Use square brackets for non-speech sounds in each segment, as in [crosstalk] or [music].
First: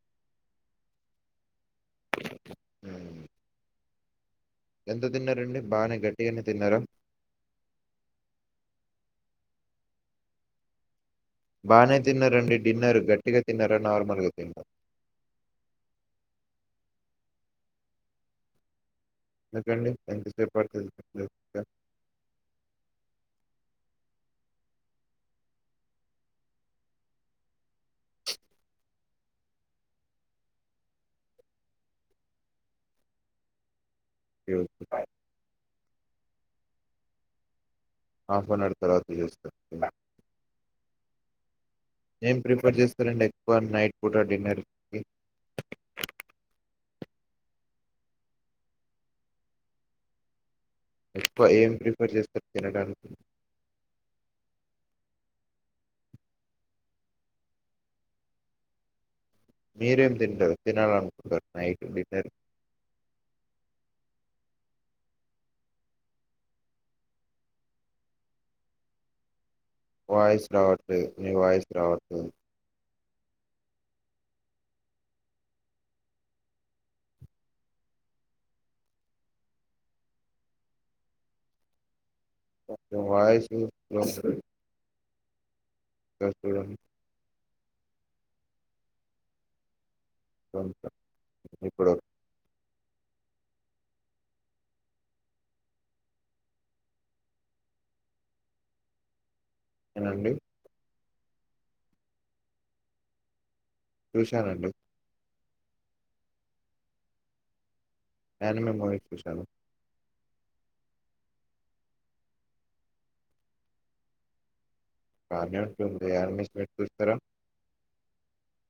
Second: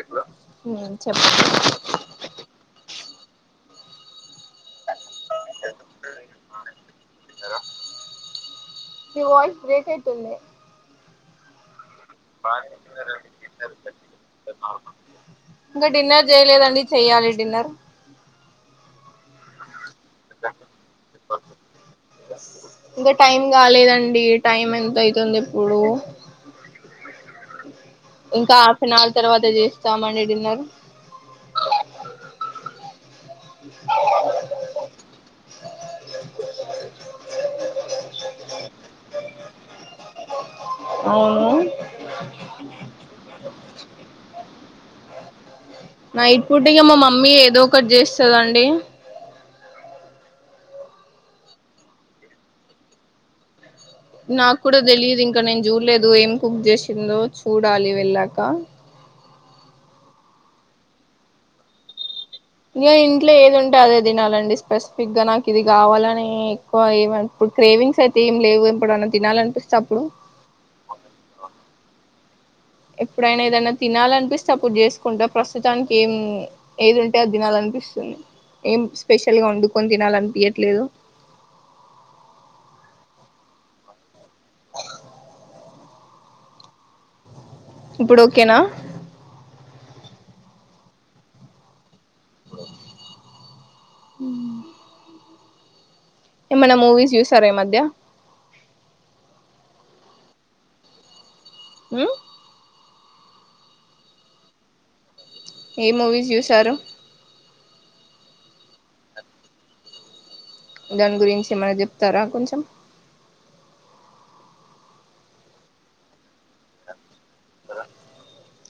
ఎప్పుడొ చెప్ ఎంత తిన్నారండి బాగనే గట్టిగా నే తిన్నార మీ వాయిస్ బ్రేక్ అయితుంది బానే నార్మల్గా తిన్నారా ఇంగా డిన్నర్ చేయలేదండి చెయ్యాలి డిన్నర్ దుకండి ఇంకా టైం కాలేదన్ డి టైమ్ ఎంత ఐతుందిప్పుడు ఇంకా హాఫ్ నవర్ తర్వాత చేస్తామండి డిన్నర్ హఫేనవర్ తర్వాత చేస్తారు [inaudible] అవును ఏం ప్రిఫర్ [inaudible] నైట్ పూట డిన్నర్ కి నైట్ పూట ఇగ మా మమ్మీ ఏదో ఒకటి చేస్తదండి ఎక్కువ ఏం ప్రిఫర్ చేస్తారు తినడానికి నాకు కూడా తెలియదు ఇంకా నేను చూడలేదు ఏం కుక్ చేసిందో చూడాలి వెళ్ళాక మీరేం తింటారు తినాలి అనుకుంటారు నైట్ డిన్నర్ ఇం ఇంట్లో ఏది ఉంటే అదే తినాలండి, స్పెసిఫిక్ గా నాకు ఇది కావాలి అని ఏక్కువ ఇప్పుడు క్రేవింగ్స్ అయితే ఏమి లేవు ఎప్పుడు ఏది తినాలనిపిస్ వయిస్ రావట్లేదు మీ వాయిస్ రావట్లేదు ఎప్పుడైనా ఏదైనా తినాలనిపిస్తే అప్పుడు చేసుకుంటా, ప్రస్తుతానికి ఏం ఏది ఉంటే అది తినాలనిపిస్తుంది, ఏం స్పెషల్గా వండుకొని తినాలనిపియట్లేదు వాయి [unintelligible] ఇప్పుడు ఓకేనా కొంత ఇప్పుడు మ్ ఏమన్నా మూవీస్ చూసారా ఈ మధ్య ఏమండి మ్ చూసానండి ఏ మూవీస్ చూశారు అనిమల్ మూవీ చూసాను దాని గురించి ఏమనా చెప్తారా కొంచెం కాణంది ఆరమస్ినట్ చూస్తార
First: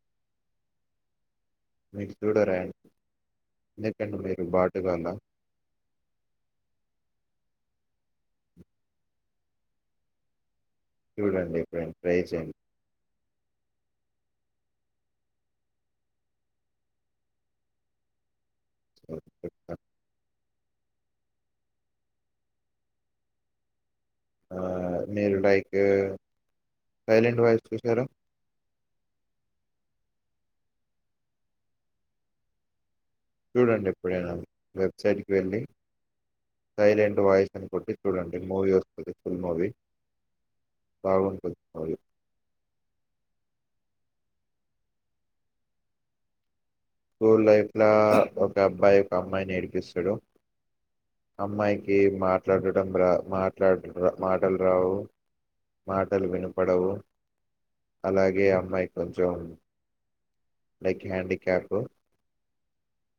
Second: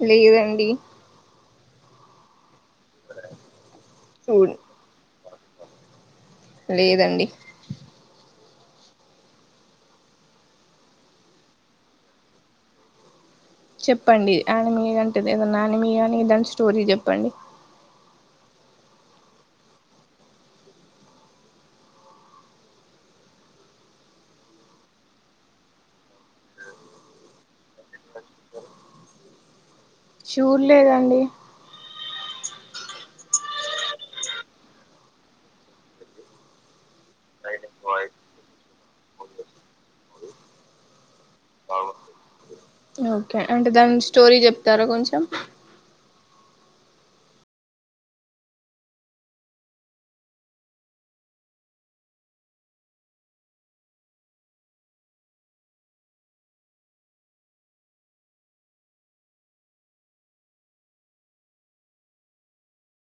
లేదండి మీరు చూడరా ఎందుకండి చూ మీరు బాటుగాద లేదండి చూడండి ఎప్పుడైన ట్రై చేయండి చెప్పండి ఆన మీగా అంటేది ఏదన్నా ఆని మీగానీ ఇదాంటి స్టోరీ చెప్పండి ఆ మీరు లైక్ సైలంట్ వయిస్ చూసినరా చూడ లేదండి చూడండి ఎప్పుడైనా వెబ్సైట్కి వెళ్ళి, సైలెంట్ వాయిస్ అని కొట్టి చూడండి మూవీ వస్తుంది, ఫుల్ మూవీ బాగుంటుంది మూవీ ఓకే అంటే దాని స్టోరీ చెప్తారా కొంచెం స్కూల్ లైఫ్లా ఒక్కాబ్బాయి ఒకమ్మాయిని ఎడిపిస్తాడు, అమ్మాయికి మాట్లాడడం రాదు మాటలు రావు, మాటలు వినపడవు, అలాగే అమ్మాయి కొంచెం లైక్ హ్యాండిీక్యాప్ట్ గు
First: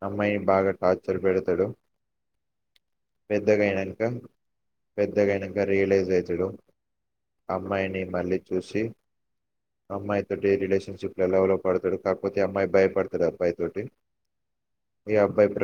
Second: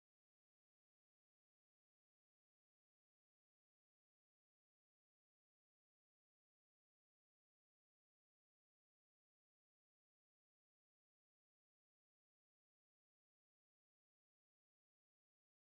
అమ్మాయిని బాగా టార్చర్ పెడతాడు, పెద్దగా అయినాక పెద్దగా అయినాక రియలైజ్ అవుతాడు, అమ్మాయిని మళ్ళీ చూసి, అమ్మాయిని బాగా టార్చర్ పెడతాడు పెద్దగా అయినాక రియాలైజ్ అవుతాడు అమ్మాయిని మళ్ళీ చూసి అమ్మాయితోటి రిలేషన్షిప్లొ లవ్ లొ పడతాడు కాకపోతే ఆ అమ్మాయి భయపడతాది అబ్బాయితోటి ఈ అబ్బాయి ప్రతి